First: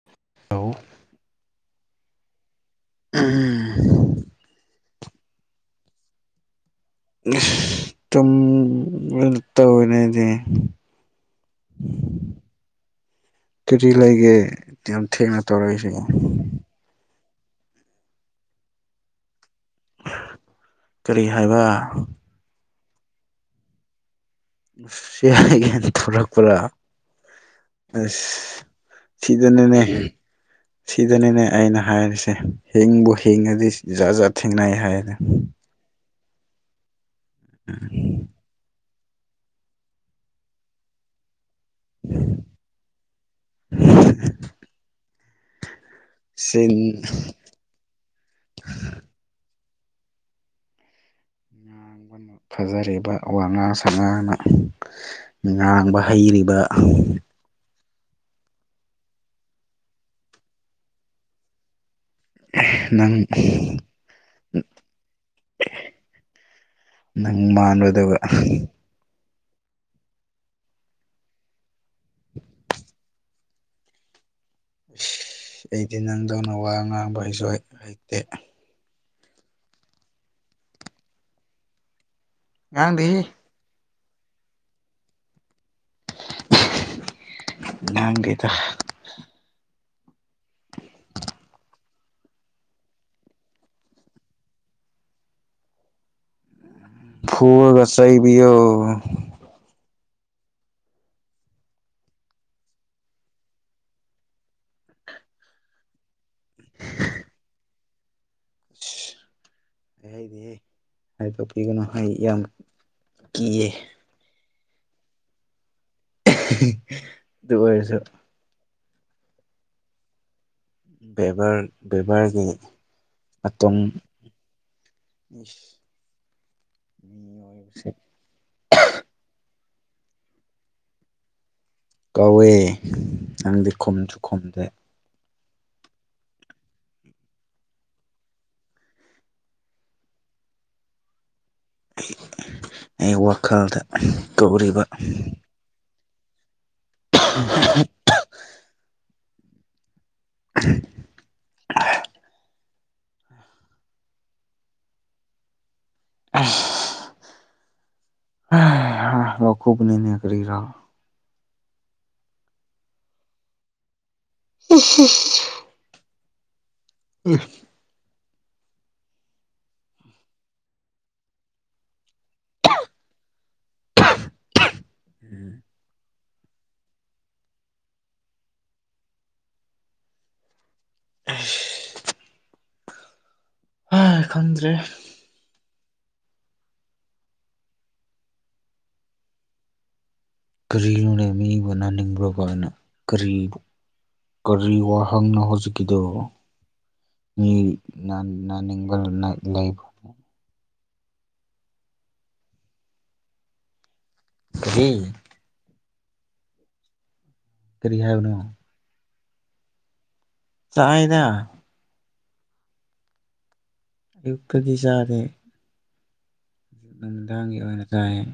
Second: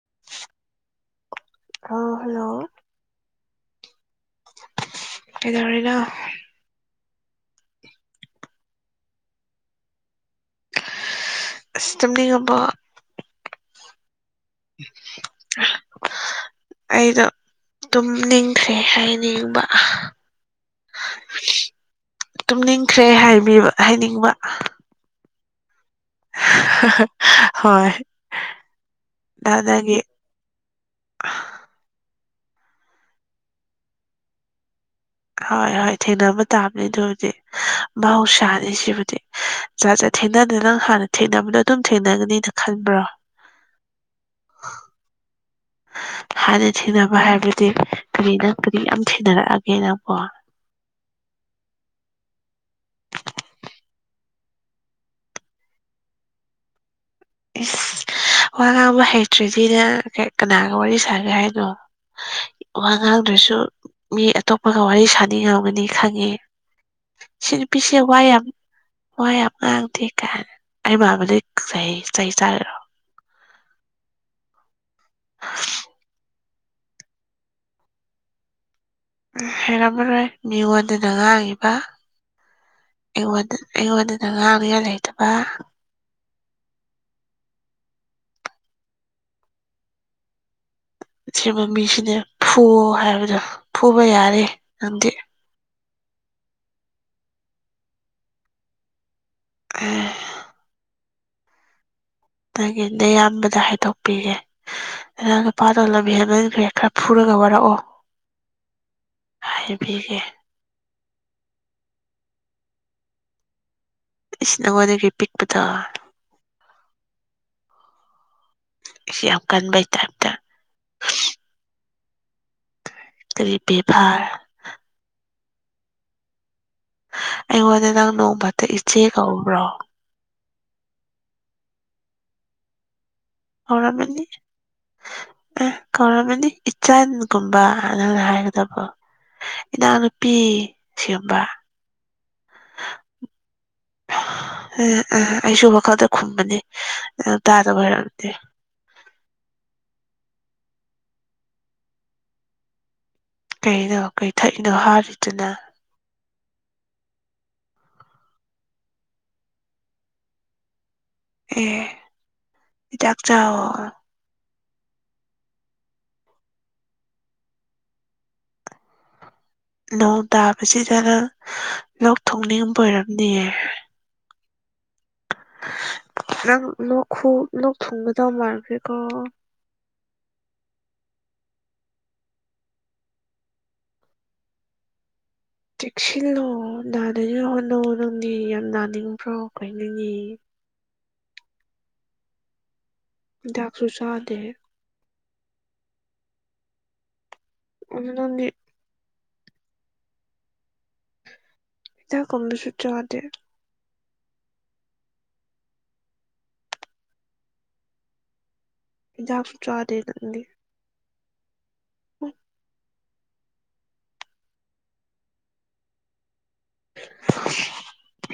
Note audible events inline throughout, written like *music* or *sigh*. *unintelligible* ꯑꯥ hello ꯎꯝ ꯀꯩꯗꯧꯔꯤꯅꯣ ꯇꯨꯝ ꯇꯧꯋꯦꯅꯦ ꯑꯩꯗꯤ ꯑꯁ ꯇꯨꯝꯅꯤꯡꯉꯥꯕꯣ ꯀꯥꯔꯤ ꯂꯩꯒꯦ ꯌꯥꯝ ꯊꯦꯡꯅ ꯇꯧꯔꯛꯏꯁꯦ ꯑꯩꯗꯣ ꯇꯨꯝ ꯅꯤꯡꯗ꯭ꯔꯦ ꯍꯥꯏꯅꯤꯡꯕ ꯀꯔꯤ ꯍꯥꯏꯕ ꯇꯨꯝꯅꯤꯡꯈ꯭ꯔꯦ ꯍꯥꯏꯕꯤꯕꯥ ꯍꯥꯏꯅꯤꯡꯕ *unintelligible* ꯊꯣꯔꯛꯄ꯭ꯔꯥ ꯍꯣꯏ ꯑꯁ ꯅ ꯁꯤꯗꯅꯤꯅꯦ ꯅꯪꯒꯤ ꯁꯤꯗꯅꯤꯅꯦ ꯑꯩꯅ ꯍꯥꯏꯔꯤꯁꯦ ꯍꯤꯡꯕꯨ ꯍꯤꯡꯉꯗꯤ ꯖꯥꯠ ꯖꯥꯠ ꯊꯦꯡꯅꯩ ꯍꯥꯏꯅ ꯍꯣꯏ ꯍꯣꯏ ꯊꯦꯡꯅꯕ ꯇꯥꯕꯅꯦ ꯑꯗꯨꯕꯨꯗꯤ ꯃꯍꯧꯁꯥꯅꯤ ꯁꯤꯕꯨꯗꯤ ꯖꯥꯠ ꯖꯥꯠ ꯊꯦꯡꯅꯗꯅ ꯅꯪ ꯍꯥꯟꯅ ꯊꯦꯡꯅꯕꯗꯣ ꯑꯗꯨꯝ ꯊꯦꯡꯅꯒꯅꯤꯅ ꯈꯟꯕ꯭ꯔꯣ *unintelligible* ꯍꯥꯟꯅ ꯆꯤꯟ ꯊꯦꯡꯅꯕ ꯍꯥꯏꯕꯗꯤ ꯀꯔꯤ ꯅꯪ ꯀꯔꯤ ꯌꯥꯝ ꯊꯦꯡꯅꯔꯛꯑꯒꯦ ꯅꯪꯕꯨ ꯉꯥꯡꯕꯅ ꯐꯖꯔꯤꯕ ꯋꯥꯉꯥꯡ ꯁꯉꯥꯡꯅ ꯉꯥꯡꯕ ꯍꯩꯔꯤꯕ ꯏꯁ ꯋꯥ ꯉꯥꯡꯕ ꯍꯩꯇ꯭ꯔꯤꯗꯤ ꯅꯪ ꯀꯅꯥꯒ ꯋꯥꯔꯤ ꯁꯥꯒꯦ ꯍꯥꯏꯅꯣ ꯋꯥ ꯅꯪ ꯉꯥꯡꯗꯔꯥꯁꯨ ꯃꯤ ꯑꯇꯣꯞꯄꯒ ꯋꯥꯔꯤ ꯁꯥꯅꯤꯡ ꯉꯝꯒꯅꯤ ꯈꯪꯉꯦ ꯅꯪ ꯁꯤ ꯅꯨꯄꯤꯁꯦ ꯃꯥꯟꯕꯗꯨꯒ ꯋꯥ ꯌꯥꯝ ꯋꯥꯌꯥꯝ ꯉꯥꯡꯗꯦꯗꯥ ꯑꯩꯃꯥꯟꯕꯗꯒꯤ ꯆꯩ ꯆꯥꯒꯦꯔꯣ ꯑꯁ ꯑꯩꯗꯤ ꯅꯪꯗꯧꯅ ꯋꯥ ꯉꯥꯡꯕ ꯍꯩꯁꯨ ꯍꯩꯇꯦ ꯍꯩꯔꯝꯃꯔꯣꯏ ꯃꯤꯉꯣꯟꯗꯅ ꯉꯥꯡꯉꯤꯕ ꯉꯥꯡꯗꯦꯍꯦ ꯑꯩꯉꯣꯟꯗ ꯑꯩꯉꯣꯟꯗꯅꯥ ꯉꯥꯡꯅꯤꯡꯉꯥꯏ ꯂꯩꯇꯕ ꯉꯥꯡꯗꯦꯗꯥ ꯑꯁꯤꯕꯥ ꯃꯤꯁꯤꯅꯦ ꯐꯨ ꯍꯥꯏꯕꯗꯣ ꯐꯨꯕ ꯌꯥꯔꯦ ꯅꯪꯗꯤ ꯐꯨꯔꯥꯒꯥ ꯆꯩꯕꯤꯌꯣ ꯑꯥ ꯅꯪꯒꯤ ꯅꯌꯥꯝꯕꯗꯥ ꯍꯥꯏꯗꯣꯛꯄꯤꯒꯦ ꯅꯥꯅꯥꯎ ꯅꯨꯨꯄꯥꯗꯣ ꯂꯝ ꯍꯦꯜꯂꯦ ꯅꯣꯏꯅꯥ ꯈ꯭ꯔꯥ ꯐꯨꯔꯒꯥ ꯋꯥꯔꯛꯑꯣ ꯍꯥꯏꯕꯤꯒꯦ ꯍꯥꯏꯍꯩ ꯗꯦꯍꯦ ꯍꯥꯏ ꯗꯣꯛꯄꯤꯒꯅꯨ ꯑꯩ ꯌꯥꯝ ꯀꯤꯌꯦ ꯏꯁ ꯅꯉꯣꯟꯗꯒꯤ ꯄꯤꯛꯄꯗꯣ ꯑꯗꯨ ꯑꯣꯏꯔꯁꯨ ꯑꯁꯤ ꯌꯥꯝ ꯀꯟꯕꯩ ꯇꯥꯏꯞꯇ ꯕꯤꯕꯥꯔ ꯕꯦꯕꯥꯔꯒꯤ ꯀꯔꯤ ꯃꯇꯨꯡ ꯕꯦꯕꯥꯔ *unintelligible* ꯑꯩꯉꯣꯟꯗ ꯃꯤꯑꯣꯏꯕꯁꯦ ꯅꯪ ꯅꯣꯡꯃꯇ ꯏꯆꯦ ꯀꯧꯕ꯭ꯔꯣ ꯀꯧꯋꯦ ꯅꯪꯗꯤ ꯈꯨꯝꯁꯨ ꯀꯧꯔꯥꯝꯃꯥꯅꯤ ꯈꯨꯝꯗꯦ ꯑꯦ ꯀꯧꯔꯝꯃꯅꯤ ꯏꯆꯟꯒꯨꯝꯕ ꯅꯪꯅ ꯍꯥꯏꯒꯗꯕ ꯏꯅꯥꯎꯅꯨꯄꯤ ꯁꯤꯒꯨꯝꯕ ꯑꯩ ꯋꯥꯈꯜꯗꯥ ꯑ ꯀꯧꯔꯤꯕ ꯑ ꯑꯩꯁꯨ ꯋꯥꯈꯜꯗ ꯈꯨꯝꯕꯅꯤ ꯅꯪ ꯇꯥꯗꯕ ꯑꯣꯏꯔꯝꯅꯤ *unintelligible* ꯀꯩꯅꯣ ꯀꯩ ꯊꯛꯏꯅꯣ ꯍꯥꯔꯤꯗꯨꯅ ꯫ ꯏꯁ ꯂꯣꯛ ꯈꯨꯕꯅꯤꯅꯦ ꯀꯔꯤꯔꯥ ꯑꯦ ꯍꯤꯗꯛ ꯆꯥꯎꯌꯣ *unintelligible* *unintelligible* ꯅꯣꯡ ꯇꯥꯕꯁꯤꯗꯅ ꯂꯣꯛ ꯊꯨꯡꯅꯤꯡꯕ ꯑꯣꯏꯔꯝꯅꯤꯌꯦ *inaudible* ꯅꯪ ꯂꯣꯛ ꯈꯨ ꯂꯣꯛ ꯊꯨꯡꯒꯗꯧ ꯃꯥꯥꯟꯔꯈꯦꯀꯣ ꯫ ꯏꯁ ꯍꯥꯏ ꯈꯪꯗ꯭ꯔꯦ ꯫ ꯇꯦꯛꯁꯤꯜꯂꯣ ꯅꯥꯗꯅꯤꯡꯉꯥꯏ ꯍꯣꯠꯅꯧꯌꯣ ꯅꯪꯗꯤ ꯌꯥꯝ ꯅꯥꯅꯤꯡꯕ꯭ꯔꯣ ꯀꯩꯅꯣꯅꯦ ꯀꯔꯤꯅꯣꯅꯦ ꯃꯤꯕꯨ ꯅꯥꯅꯤꯡꯕ꯭ꯔꯥ ꯀꯥꯏꯅ ꯀꯔꯤ ꯍꯤꯗꯥꯛꯁꯨ ꯆꯥꯗꯦ ꯀꯔꯤ ꯋꯥ ꯍꯪꯅꯣ ꯍꯧꯖꯤꯛꯀꯤꯗꯨꯣ ꯃꯤ ꯑꯗꯨ ꯅꯪꯗꯤ ꯅꯥꯅꯤꯡꯕ ꯂꯩꯕꯔꯣ ꯍꯤꯗꯛ ꯀꯨꯝꯕꯁꯨ ꯆꯥꯗꯦ ꯫ ꯀꯔꯤ ꯀꯔꯤ ꯍꯥꯏꯕꯅꯣ ꯍꯤꯗꯛꯁꯨ ꯆꯥꯗꯦ ꯅꯪꯗꯤ ꯫ ꯆꯥꯏꯗ *unintelligible* ꯑꯌꯨꯛꯇꯗꯤ ꯆꯥꯗꯦ ꯅꯨꯃꯤꯗꯥꯡꯒꯤ ꯑꯣꯏꯅ ꯆꯥꯏꯌꯦ ꯫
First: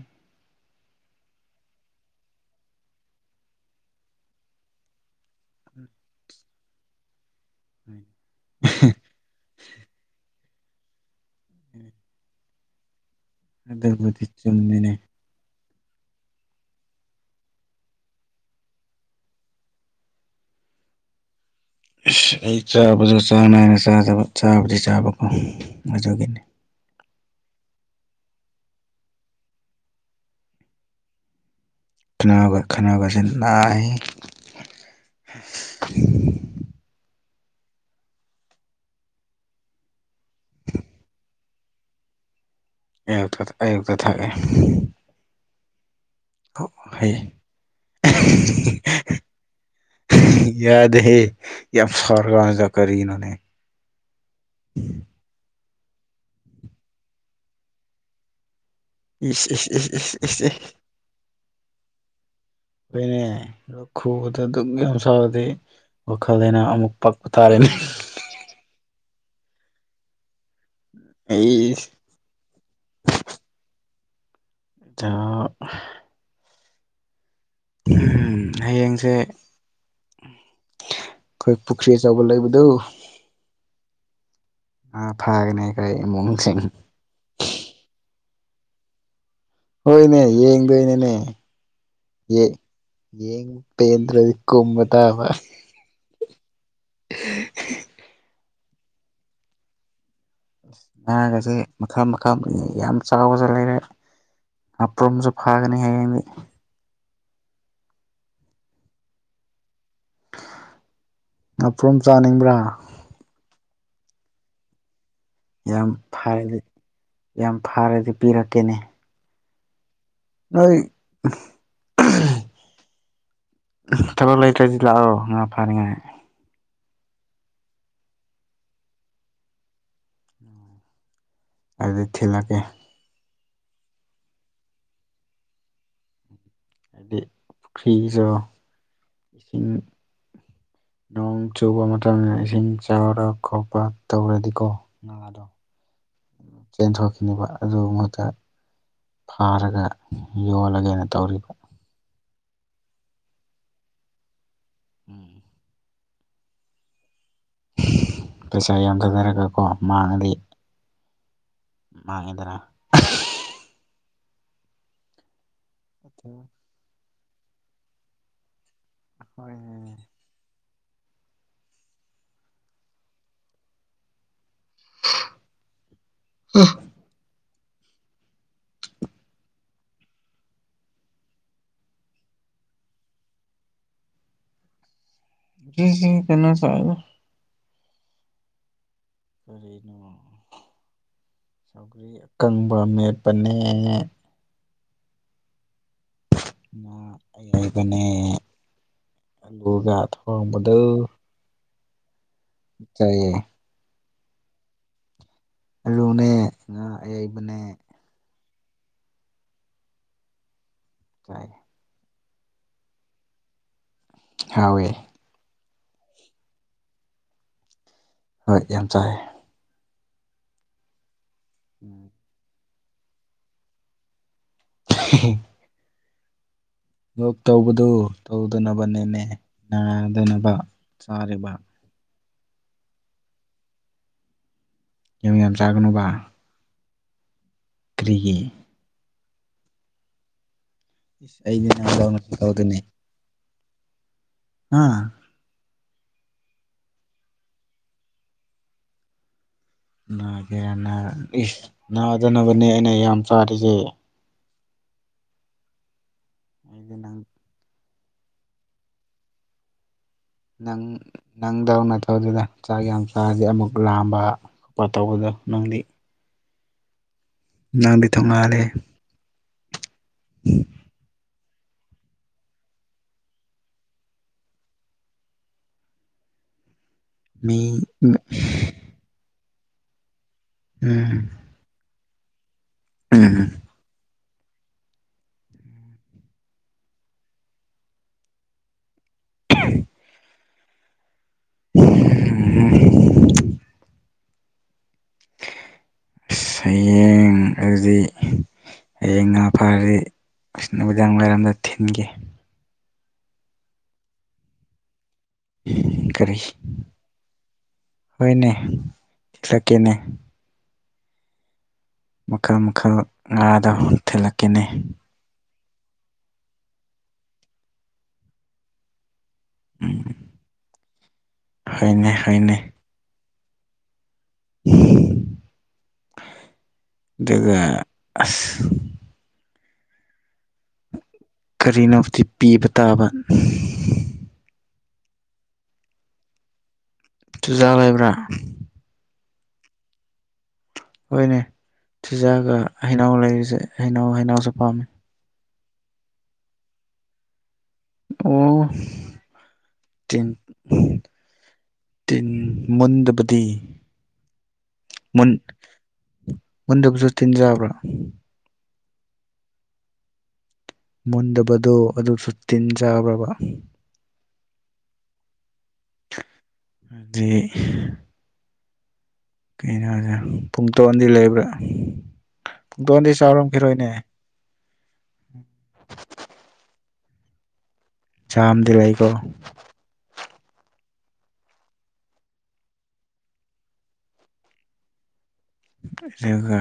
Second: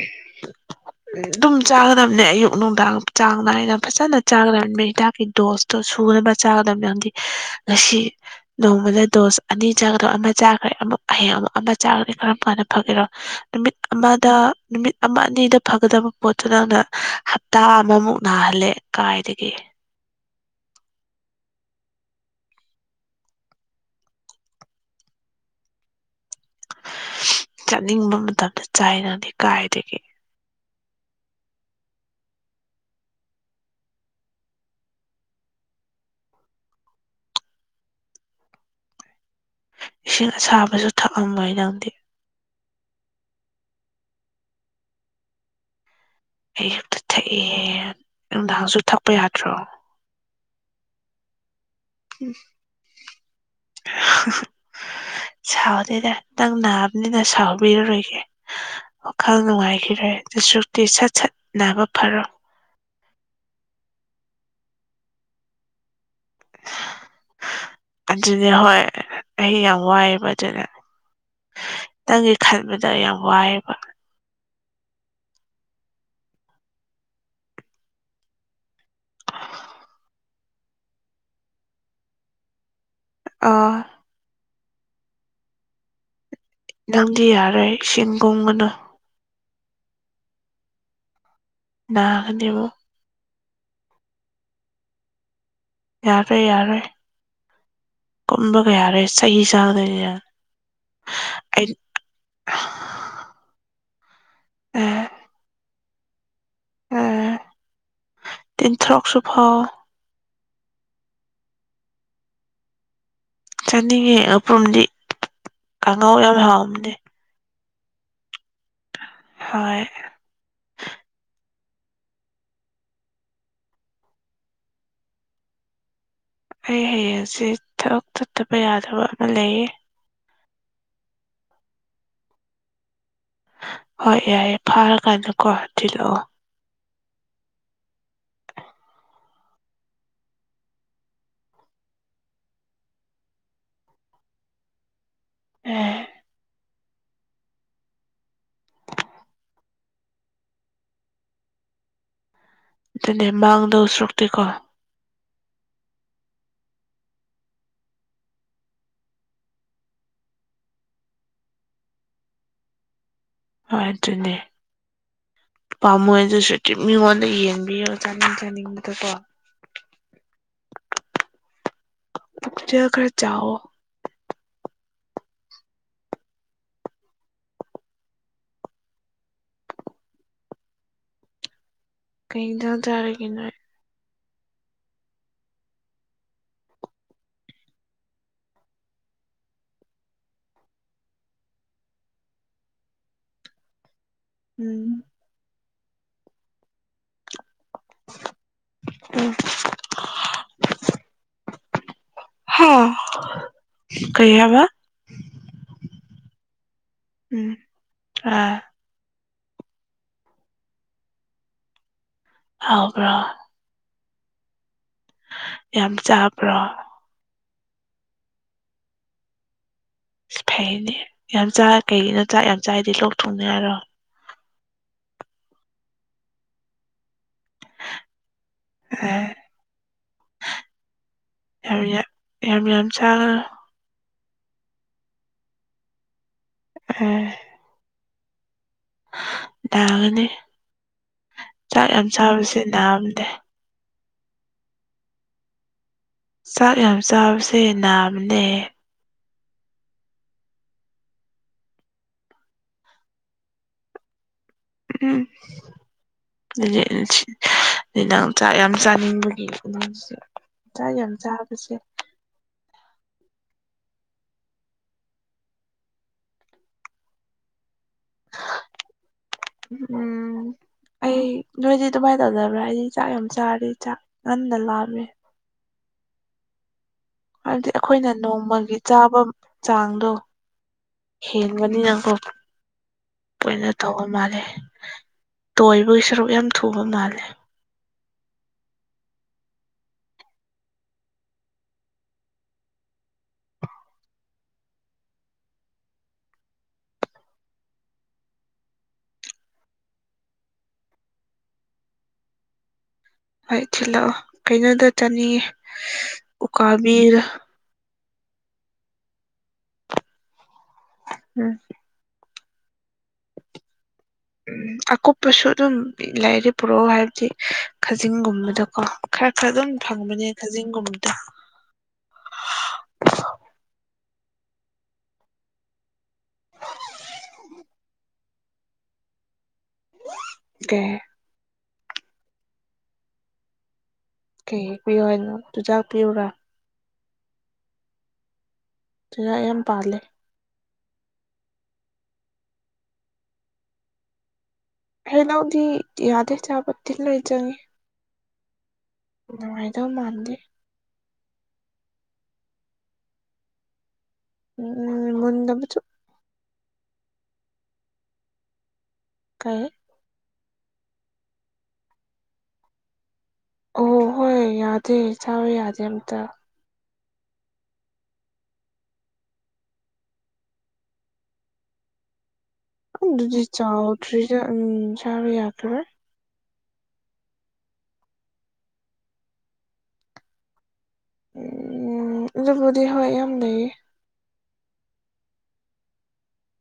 ꯑꯗꯨꯝ ꯆꯥꯒꯗꯕꯅꯦ ꯑꯌꯨꯛ ꯅꯨꯡꯗꯥꯡ ꯆꯥꯡ ꯅꯥꯏꯅ ꯐꯖꯅ ꯆꯥꯒꯗꯕꯅꯦ ꯍꯤꯗꯥꯛꯀꯤ ꯗꯣꯁ ꯇꯣ ꯁꯨꯅꯕ ꯆꯥꯒꯗꯝꯕ ꯍꯥꯏꯗꯤ ꯉꯁꯤ ꯅꯣꯡꯃꯗ ꯗꯣꯁ ꯑꯅꯤ ꯆꯥꯒꯗꯕꯑꯝ ꯆꯥꯈ꯭ꯔꯦ ꯑꯃꯨꯛ ꯍꯌꯦꯡꯡ ꯑꯃꯨꯛ ꯑꯃ ꯆꯥꯈ꯭ꯔꯗꯤ ꯀꯔꯝ ꯀꯥꯟꯗ ꯐꯒꯦꯔꯣ ꯫ ꯅꯨꯃꯤꯠ ꯑꯗꯨꯕꯨꯗꯤ ꯑꯃꯗ ꯆꯨꯝꯃꯤꯅꯦ ꯅꯨꯃꯤꯠ ꯑꯃ ꯑꯅꯤꯗ ꯫ ꯐꯒꯗꯕ ꯄꯣꯠꯇꯨꯅ ꯑꯗꯨꯅ ꯍꯞꯇꯥ ꯑꯃꯃꯨꯛ ꯅꯥꯍꯜꯂꯦ ꯀꯥꯏꯗꯒꯤ ꯫ ꯑꯁ ꯑꯩ ꯆꯥꯕꯗ ꯆꯥꯡ ꯅꯥꯏꯅ ꯆꯥꯖꯕ ꯆꯥꯕꯨꯗꯤ ꯆꯥꯕꯀꯣ ꯑꯗꯨꯒꯤꯅꯤ ꯆꯠꯅꯤꯡꯕ ꯃꯇꯝꯗ ꯆꯥꯏꯔ ꯅꯪꯗꯤ ꯀꯥꯏꯗꯒꯤ ꯫ ꯈꯅꯥꯎ ꯈꯅꯥꯎꯒꯁꯦ ꯅꯥꯏ ꯏꯁꯤꯡ ꯑꯁꯥꯕꯁꯨ ꯊꯛꯂꯝꯃꯣꯏ ꯅꯪꯗꯤ ꯫ ꯑꯌꯨꯛꯇ ꯑꯌꯨꯛꯇ ꯊꯥꯛꯑꯦ ꯑꯣ ꯑꯌꯨꯛꯇ ꯐꯩꯌꯦ ꯊꯛꯑꯦ ꯅꯨꯡꯗꯥꯡꯁꯨ ꯊꯛꯄ ꯌꯥꯗ꯭ꯔꯣ ꯌꯥꯗꯦꯍꯦ ꯌꯥꯝ ꯁꯧꯔꯒ ꯍꯥꯏ ꯀꯔꯤꯅꯣꯅꯦ ꯁꯥꯎꯗꯦꯅꯦ ꯅꯪ ꯅꯥꯕꯅꯤꯅ ꯁꯥꯎꯕꯤꯔꯔꯣꯏꯒꯦ ꯫ ꯋꯥꯈꯜ ꯏꯁ ꯏꯁ ꯏꯁ ꯅꯨꯡꯉꯥꯏꯈꯤꯔꯣꯚ ꯏꯁ ꯏꯁ ꯑꯗꯨꯁꯨꯨꯛꯇꯤ ꯁꯠ ꯁꯠꯅꯥꯕ ꯐꯔꯣ ꯫ ꯍꯣꯏꯅꯦ ꯂꯣꯛ ꯈꯨꯕꯗ ꯑꯗꯨꯛ ꯌꯥꯝ ꯁꯥꯕꯗꯤ ꯋꯥꯈꯜ ꯂꯥꯏꯅ ꯑꯃꯨꯛ ꯄꯛꯄ ꯇꯥꯔꯦꯅꯦ ꯫ ꯑꯗꯨꯅꯦ ꯍꯣꯏ ꯑꯩ ꯌꯥꯝ ꯋꯥꯏꯑꯦꯕ ꯑꯗꯨꯅꯦ ꯫ ꯏꯁ ꯅꯪꯒꯤ ꯈꯟꯕꯗ ꯑꯩ ꯌꯥꯝ ꯋꯥꯏꯑꯦꯕ ꯫ ꯆꯥꯎ ꯎꯝ ꯍꯌꯦꯡꯁꯦ ꯑꯩꯈꯣꯏ ꯄꯨꯈ꯭ꯔꯤ ꯆꯥꯎꯕ ꯂꯩꯕꯗꯣ ꯑꯥ ꯉꯥ ꯐꯥꯒꯅꯤ ꯑꯩ ꯈꯣꯏ ꯏꯃꯨꯡꯁꯤꯡ ꯅꯪꯗꯤ ꯌꯥꯔꯣꯏ ꯏꯁꯤꯡꯀꯨꯝꯒꯅꯨ ꯍꯣꯏꯅꯦ ꯌꯦꯡꯗꯣꯏꯅꯤꯅꯦ ꯫ ꯅꯥꯒꯅꯤ ꯑꯃꯨꯛ ꯌꯦꯡ ꯄꯦꯟꯗ꯭ꯔꯗꯤ ꯀꯨꯝ ꯇꯥꯕ ꯫ ꯌꯥꯈꯔꯦ ꯌꯥꯔꯦ *unintelligible* ꯀꯨꯝꯕ ꯀꯌꯥꯔꯦ ꯆꯍꯤ ꯆꯥꯡꯗꯣꯏꯅꯤꯅ ꯉꯥꯒꯁꯦ ꯃꯈꯜ ꯃꯈꯜ ꯌꯥꯝ ꯆꯥꯎꯕꯁꯨ ꯂꯩꯔꯦ ꯑꯄꯁꯨ ꯐꯒꯅꯦ ꯍꯌꯦꯗꯤꯁ ꯑꯦ ꯇꯤꯟꯊꯣꯔꯛ ꯆꯣꯐꯦ ꯅꯄ꯭ꯔꯣꯝ ꯆꯥꯅꯤꯡꯕ꯭ꯔꯥ ꯆꯅꯤꯒꯤꯛ ꯑꯄꯨꯝꯗꯤ ꯌꯥꯝ ꯀꯥꯡꯉꯥꯎ ꯌꯥꯝ ꯐꯥꯏꯗꯤ ꯍꯥꯎꯝꯅꯦ ꯌꯥꯝ ꯐꯥꯔꯗꯤ ꯄꯤꯔꯛꯀꯦꯅꯦ ꯍꯣꯏ ꯅꯣꯏ ꯊꯕꯛ ꯂꯩꯇ꯭ꯔꯗꯤ ꯂꯥꯛꯑꯣ ꯉꯥ ꯐꯥꯅꯤꯉꯥꯏ ꯑꯩ ꯍꯌꯦꯡꯁꯦ ꯊꯕꯛ ꯆꯠꯇꯕ ꯌꯥꯗꯕ ꯑꯃ ꯂꯩꯌꯦ ꯑꯗꯨꯗꯤ ꯊꯤꯜꯂꯛꯀꯦ ꯍꯣꯏ ꯌꯥꯏꯑꯦ ꯐꯥꯔꯀꯥꯟꯗꯀꯣ ꯊꯤꯜꯂꯛꯑꯣ ꯑ ꯄꯨꯈ꯭ꯔꯤꯁꯨ ꯏꯁꯤꯡꯁꯤꯡ ꯅꯣꯡ ꯆꯨꯕ ꯃꯇꯝꯗ ꯏꯁꯤꯡ ꯆꯥꯎꯔ ꯈꯣꯠꯄ ꯇꯧꯔꯗꯤꯀꯣ *unintelligible* ꯆꯦꯟꯊꯣꯛꯈꯤꯅꯤꯕ ꯑꯗꯨ ꯃꯍꯛꯇ ꯐꯥꯔꯒ ꯌꯣꯜꯂꯒꯦꯅ ꯇꯧꯔꯤꯕ ꯑꯗꯨꯗꯅꯦ ꯃꯥꯡꯗꯧ ꯁꯔꯨꯛꯇꯣꯏꯀꯣ ꯎꯝ ꯄꯩꯁꯥ ꯌꯥꯝꯊꯊꯔꯒꯀꯣ ꯃꯥꯡꯉꯗꯤ ꯃꯥꯡꯉꯤꯗꯅ ꯍꯣꯏ ꯑꯗꯨꯅꯦ ꯄꯥꯝꯃꯣꯏ ꯑꯗꯨꯁꯨ ꯎꯝ ꯃꯤꯉꯣꯟꯗ ꯌꯦꯡꯕꯤꯌꯣ ꯆꯥꯅꯤꯡ ꯆꯥꯅꯤꯡꯕꯗꯀꯣ ꯍꯣꯏꯅꯦ ꯄꯨꯆ ꯈꯔ ꯆꯑꯣ *unintelligible* ꯀꯩꯗꯖꯥꯔꯒꯦ ꯅꯣꯏ ꯀꯅꯥ ꯆ ꯍꯥꯏꯒ ꯀꯔꯤꯅꯣ ꯑꯩꯈꯒꯤ ꯑꯀꯪꯕ ꯃꯦꯠꯄꯅꯦ ꯎꯝ ꯑꯌꯥꯩꯕꯅꯦ ꯎꯝ ꯑꯂꯨꯒ ꯊꯣꯡꯕꯗ *unintelligible* ꯀꯩꯑꯕ ꯑꯂꯨꯅꯦ ꯉꯥ ꯑꯌꯥꯏꯕꯅꯦ ꯑ ꯆꯥꯏ ꯍꯥꯎꯕ꯭ꯔꯣ ꯍꯥꯎꯑꯦ ꯌꯥꯝ ꯆꯥꯕ꯭ꯔꯣ ꯍꯣꯏ ꯌꯥꯝ ꯆꯥꯏ ꯐꯩꯅꯦ ꯌꯥꯝ ꯆ ꯀꯩꯅꯣ ꯆꯥꯛ ꯌꯥꯝ ꯆꯥꯏꯗꯤ ꯂꯣꯛ ꯊꯣꯛꯅ ꯌꯥꯔꯣ *unintelligible* ꯌꯣꯛ ꯇꯧꯕꯗꯨ ꯇꯧꯗꯅꯕꯅꯦꯅꯦ ꯑꯦ ꯅꯥꯗꯅꯕ ꯆꯥꯔꯤꯕ ꯌꯥꯝ ꯌꯥꯝ ꯌꯥꯝ ꯌꯥꯝ ꯆꯥꯡ *unintelligible* ꯌꯥꯝ ꯌꯥꯝ ꯆꯥꯒꯅꯨꯕ *unintelligible* ꯀꯔꯤꯒꯤ ꯅꯥꯒꯅꯤ ꯏꯁ ꯑꯩꯗꯤ ꯆꯥꯛ ꯌꯥꯝ ꯅꯥꯗꯧ ꯆꯥꯕꯁꯦ ꯇꯧꯗꯣꯏꯅꯦ ꯅꯥꯕꯅꯦ ꯑꯥ ꯆꯥꯛ ꯌꯥꯝ ꯆꯥꯕꯁꯦ ꯅꯥꯕꯅꯦ ꯅꯥꯒꯦ ꯏꯁ ꯅꯥꯗꯅꯕꯅꯦ ꯑꯩꯅ ꯌꯥꯝ ꯆꯥꯔꯤꯁꯦ ꯎꯝ ꯑꯩꯗꯤ ꯅꯪ ꯖꯁꯤ ꯑꯩ ꯅꯪ ꯆꯥꯛ ꯌꯥꯝ ꯆꯥꯅꯤꯡꯕꯒꯤ ꯅꯪ ꯆꯥꯛ ꯌꯥꯝ ꯆꯥꯕꯁꯦ ꯅꯪꯗꯅ ꯑꯗꯨꯗꯨꯅ ꯆꯥꯛ ꯌꯥꯝ ꯆꯥꯗꯤꯦ ꯑꯃꯨꯛ ꯂꯥꯝꯕ ꯈꯣꯠꯄ ꯇꯧꯕꯗꯣ ꯅꯪꯗꯤ ꯅꯪꯗꯤ ꯊꯧꯅꯥꯜꯂꯦ ꯎꯝ ꯎꯝ ꯑꯩ ꯅꯣꯏꯗꯤ ꯑꯗꯨꯃꯥꯏꯅ ꯇꯧꯗꯕ꯭ꯔꯥ ꯑꯩꯗꯤ ꯆꯥꯛ ꯌꯥꯝ ꯆꯥꯔꯦ ꯆꯥꯛ ꯉꯟꯟꯅ ꯂꯥꯑꯃꯦ ꯃꯤ ꯍꯥꯏꯕꯗꯤ ꯑꯩꯈꯣꯏꯅ ꯅꯣꯡꯃꯒꯤ ꯆꯥꯕ ꯆꯥꯡꯗꯣ ꯎꯝ ꯍꯦꯜꯂꯤ ꯅꯤ ꯌꯥ ꯀꯣ ꯎꯝ ꯑ ꯇꯧꯕ ꯃꯥꯜꯂꯦ ꯇꯣꯏꯕꯒꯤ ꯁꯔꯨꯛ ꯌꯥꯝ ꯊꯨꯕ ꯃꯥꯜꯂꯦ ꯀ *unintelligible* ꯍꯌꯦꯡ ꯑꯗꯨꯗꯤ ꯍꯌꯦꯡ ꯉꯥ ꯐꯔꯗꯤ ꯅꯨꯃꯤꯗꯥꯡ ꯋꯥꯏꯔꯝꯗ ꯊꯤꯟꯈꯤ ꯍꯣꯏ ꯊꯤꯜꯂꯛꯑꯣ ꯀꯩꯅꯣꯗ ꯆꯥꯅꯤꯌꯦ ꯀꯔꯤ ꯍꯣꯏꯅꯦ ꯊꯤꯂꯛꯀꯦꯅꯦ ꯎꯝ ꯃꯈꯜ ꯃꯈꯜ ꯉꯥꯗ ꯊꯤꯜꯂꯛ ꯎꯝ ꯑꯀꯨꯞꯄꯁꯨ ꯑꯗꯨꯝ ꯂꯩꯔꯦ ꯄꯨꯔꯛꯎ ꯍꯥꯏꯕꯗꯤ ꯈꯖꯤꯡꯒꯨꯝꯕꯗꯀꯣ꯫ ꯈꯔ ꯈꯔ ꯑꯗꯨꯝ ꯎꯝ ꯐꯪꯕꯅꯦ ꯀꯥꯖꯤꯡꯒꯨꯝꯕꯗꯣ꯫ ꯍꯣꯏꯅꯦ ꯍꯣꯏꯅꯦ ꯑꯗꯨꯒ ꯑꯁ *unintelligible* ꯀꯩ ꯀꯔꯤꯅꯣ ꯗꯤ ꯄꯤꯕꯨ ꯇꯥꯕꯟ ꯀꯩ ꯍꯦꯛ ꯄꯤꯌꯣ ꯍꯥꯏꯅꯣ ꯑꯗꯨꯨꯖꯥꯛ ꯄꯤꯌꯨꯔꯥ꯫ ꯆꯨꯖꯥ ꯂꯩꯕ꯭ꯔꯥ꯫ ꯆꯨꯖꯥꯛ ꯌꯥꯝ ꯄꯥꯜꯂꯦ꯫ ꯍꯣꯏꯅꯦ ꯊꯤꯖꯑꯒ ꯍꯩꯅꯎ ꯂꯩꯔꯤꯁꯦ ꯍꯩꯅꯎ ꯍꯩꯅꯎꯁꯨ ꯄꯥꯝꯃꯦ꯫ ꯍ ꯅꯧꯗꯤ ꯌꯥꯗꯦ ꯆꯥꯕ ꯇꯤꯜ ꯂꯩꯣꯏ ꯆꯪꯉꯤ꯫ ꯑꯣ꯫ ꯅꯨꯡꯉꯥꯏꯗꯧ ꯃꯥꯟꯗꯦ꯫ ꯇꯤꯟ ꯇꯤꯟ ꯃꯨꯟꯗꯕꯗꯤ꯫ ꯎꯝ ꯃꯨꯟ ꯃꯨꯟꯗꯕꯁꯨ ꯃꯨꯟꯗꯕꯖꯣ ꯇꯤꯟꯖꯕ꯭ꯔꯥ꯫ ꯀꯩ ꯃꯨꯟꯗꯕꯗꯣ ꯑꯗꯨꯁꯨ ꯇꯤꯟꯖꯕ꯭ꯔꯕ꯫ ꯑꯣ ꯍꯣꯏ ꯌꯥꯗꯦ ꯆꯥꯎꯋ ꯌꯥꯗꯦ ꯑꯝꯇ꯫ ꯍꯥꯏꯗꯤ ꯀꯩꯅꯣꯁꯦ ꯄꯨꯡꯇꯣꯟꯗꯤ ꯂꯩꯕ꯭ꯔꯥ ꯄꯨꯡꯇꯣꯟꯗꯤ ꯆꯥꯎꯔꯝꯈꯤꯔꯣꯏꯅꯦ꯫ ꯑꯗꯣ ꯎꯝ ꯆꯥꯕ ꯌꯥꯈꯤꯔꯣꯏ꯫ ꯆꯥꯝꯗꯂꯩꯀꯣ꯫ ꯎꯝ ꯑꯗꯨꯕꯨꯗꯤ ꯍꯣꯏ ꯌꯥꯝ ꯂꯩꯌꯦ꯫ ꯑꯗꯨꯒ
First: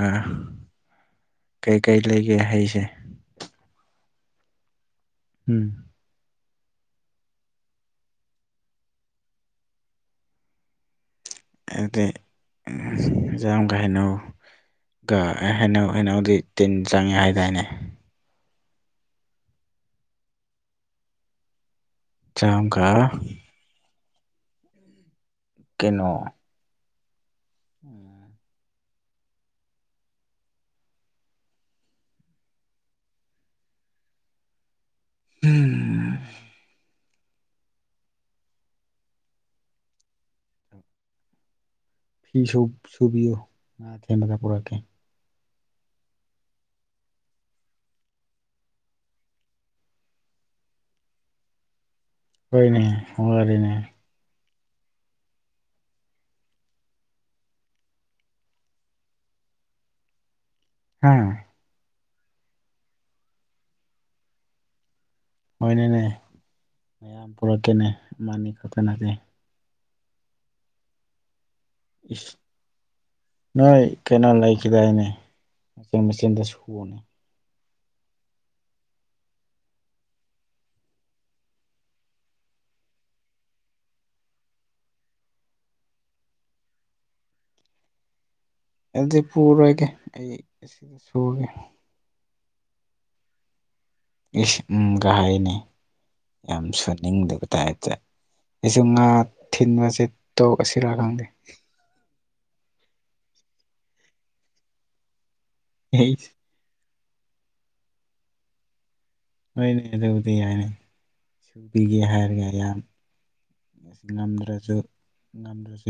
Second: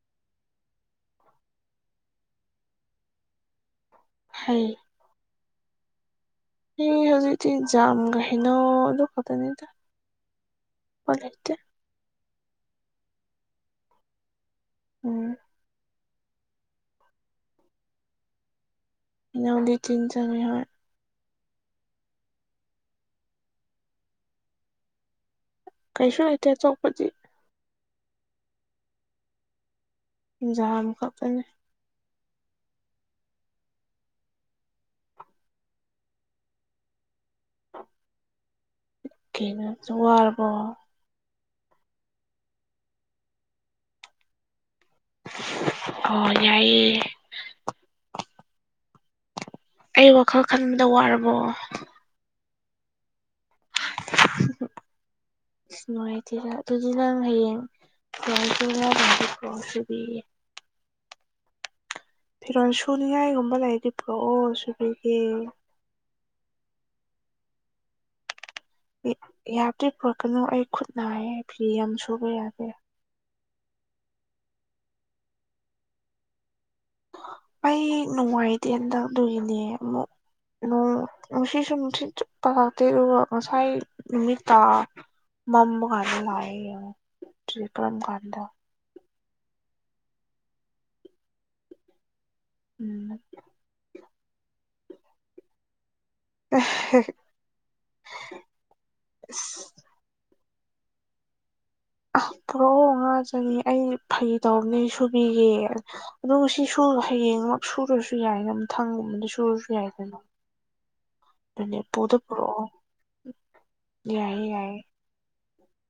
ꯀꯩꯀꯩ ꯂꯩꯒꯦ ꯍꯩꯁꯦ꯫ ꯍꯥꯏ ꯎꯝ꯫ ꯍꯩ ꯍꯧꯖꯤꯛꯇ ꯖꯥꯝ ꯍꯥꯏꯅꯧꯗꯨ ꯀ ꯇꯅꯤꯗ ꯍꯧꯖꯤꯛꯇꯤ꯫ ꯑꯗꯤ ꯌꯥꯝꯒ ꯍꯩꯅꯧ ꯎꯝ ꯍꯥꯏꯅꯧ ꯍꯩꯅꯧꯗꯤ ꯇꯤꯟ ꯆꯪꯉꯦ ꯍꯥꯏꯗꯥꯏꯅꯦ꯫ ꯍꯩꯅꯧꯗꯤ ꯇꯤꯟ ꯆꯪꯉꯤ ꯍꯣꯏ꯫ ꯆ ꯑꯃ ꯀ ꯀꯩꯁꯨ ꯍꯥꯏꯥꯏꯇꯦ ꯆꯧꯄꯗꯤ ꯎꯝ ꯏꯟꯖꯥꯡ ꯈꯛꯇꯅꯤ꯫ ꯎꯝ꯫ ꯀꯅꯁꯨ ꯋꯥꯔꯔꯕꯣ ꯐꯤꯁꯨ ꯁꯨꯕꯤꯌꯨ ꯉꯥ ꯑꯊꯦꯟꯕꯗ ꯄꯨꯔꯛꯀꯦ꯫ ꯑꯣ ꯌꯥꯏꯑꯌꯦ꯫ ꯑꯩ ꯋꯥꯈꯜ ꯈꯟꯕꯗ ꯋꯥꯔꯕꯣ꯫ ꯍꯣꯏꯅꯦ ꯋꯥꯔꯦꯅꯦ꯫ ꯑꯁ ꯅꯨꯡꯉꯥꯏꯇꯦ ꯑꯗꯨꯗꯤ ꯅꯪ ꯍꯌꯦꯡ꯫ *unintelligible* ꯀꯣꯁꯤꯕꯤ ꯍꯥꯥ ꯐꯤꯔꯣꯟꯜ ꯁꯨꯅꯤꯡꯉꯥꯏꯒꯨꯝꯕ ꯂꯩ ꯄ꯭ꯔꯣꯑꯣ ꯁꯨꯕꯤꯒꯦ ꯍꯣꯏꯅꯅꯦ ꯃꯌꯥꯝ ꯄꯨꯔꯛꯀꯦꯅꯦ ꯑꯃꯅꯤꯅꯤ ꯈꯛꯇ ꯅꯠꯇꯦ꯫ ꯌꯥꯝꯗꯤ ꯄꯨꯔꯛꯀꯅꯨ ꯑꯩ ꯈꯨꯠ ꯅꯥꯌꯦ ꯐꯤ ꯌꯥꯝ ꯁꯨꯕ ꯏꯁ ꯌꯥꯗꯦ꯫ ꯅꯣꯏ ꯀꯩꯅꯣ ꯂꯩꯈꯤꯗꯏꯅꯦ ꯃꯆꯤꯟ ꯃꯆꯤꯟꯗ ꯁꯨꯕꯅꯤ ꯃꯩ ꯅꯨꯡꯉꯥꯏꯇꯦ ꯍꯟꯗꯛ ꯑꯗꯨꯒꯤꯅꯦ ꯑꯃꯨꯛ꯫ ꯅꯨꯁꯤ ꯁꯨ ꯉꯁꯥꯏ ꯅꯨꯃꯤ ꯇꯥ ꯃꯥꯃ ꯈꯥꯟꯗ ꯂꯥꯑ ꯇꯀ꯭ꯔꯝ ꯈꯥꯟꯗ ꯑꯗꯨꯗꯤ ꯄꯨꯔꯣꯏꯒꯦ ꯑꯩꯗ ꯁꯒꯦ ꯎꯝ ꯏꯁ ꯎꯝ ꯀꯍꯥꯏꯅꯦ ꯌꯥꯝ ꯁꯨꯅꯤꯡꯗꯕ ꯇꯥꯏꯦ ꯑꯩꯁꯨ ꯉꯥ ꯑꯁ ꯊꯤꯟꯕꯁꯦ ꯇꯧ ꯑꯁꯤꯔꯥ ꯈꯪꯗꯦ ꯑ ꯄꯨꯔꯛꯑꯣ ꯉꯥ ꯆꯅꯤ ꯑꯩ ꯐꯩ ꯇꯧꯕꯅꯦ ꯁꯨꯕꯤꯒꯦ ꯑꯗꯨ ꯁꯤꯁꯨ ꯍꯌꯦꯡꯃꯛ ꯁꯨꯔꯁꯨ ꯌꯥꯏꯅꯝꯊꯪꯒꯨꯝꯕꯗꯁꯨ ꯍꯣꯏꯅꯦꯗꯕꯨꯗꯤ ꯌꯥꯏꯅꯦ ꯑꯗꯨꯅꯦ ꯁꯨꯕꯤꯒꯦ ꯄꯨꯗ ꯍꯥꯏꯔꯒ ꯄꯨꯔꯛꯑꯣ ꯌꯥꯝ ꯌꯥꯏꯌꯦ ꯉꯝꯗ꯭ꯔꯁꯨ ꯌꯥꯏꯌꯦ ꯉꯝꯗ꯭ꯔꯁꯨ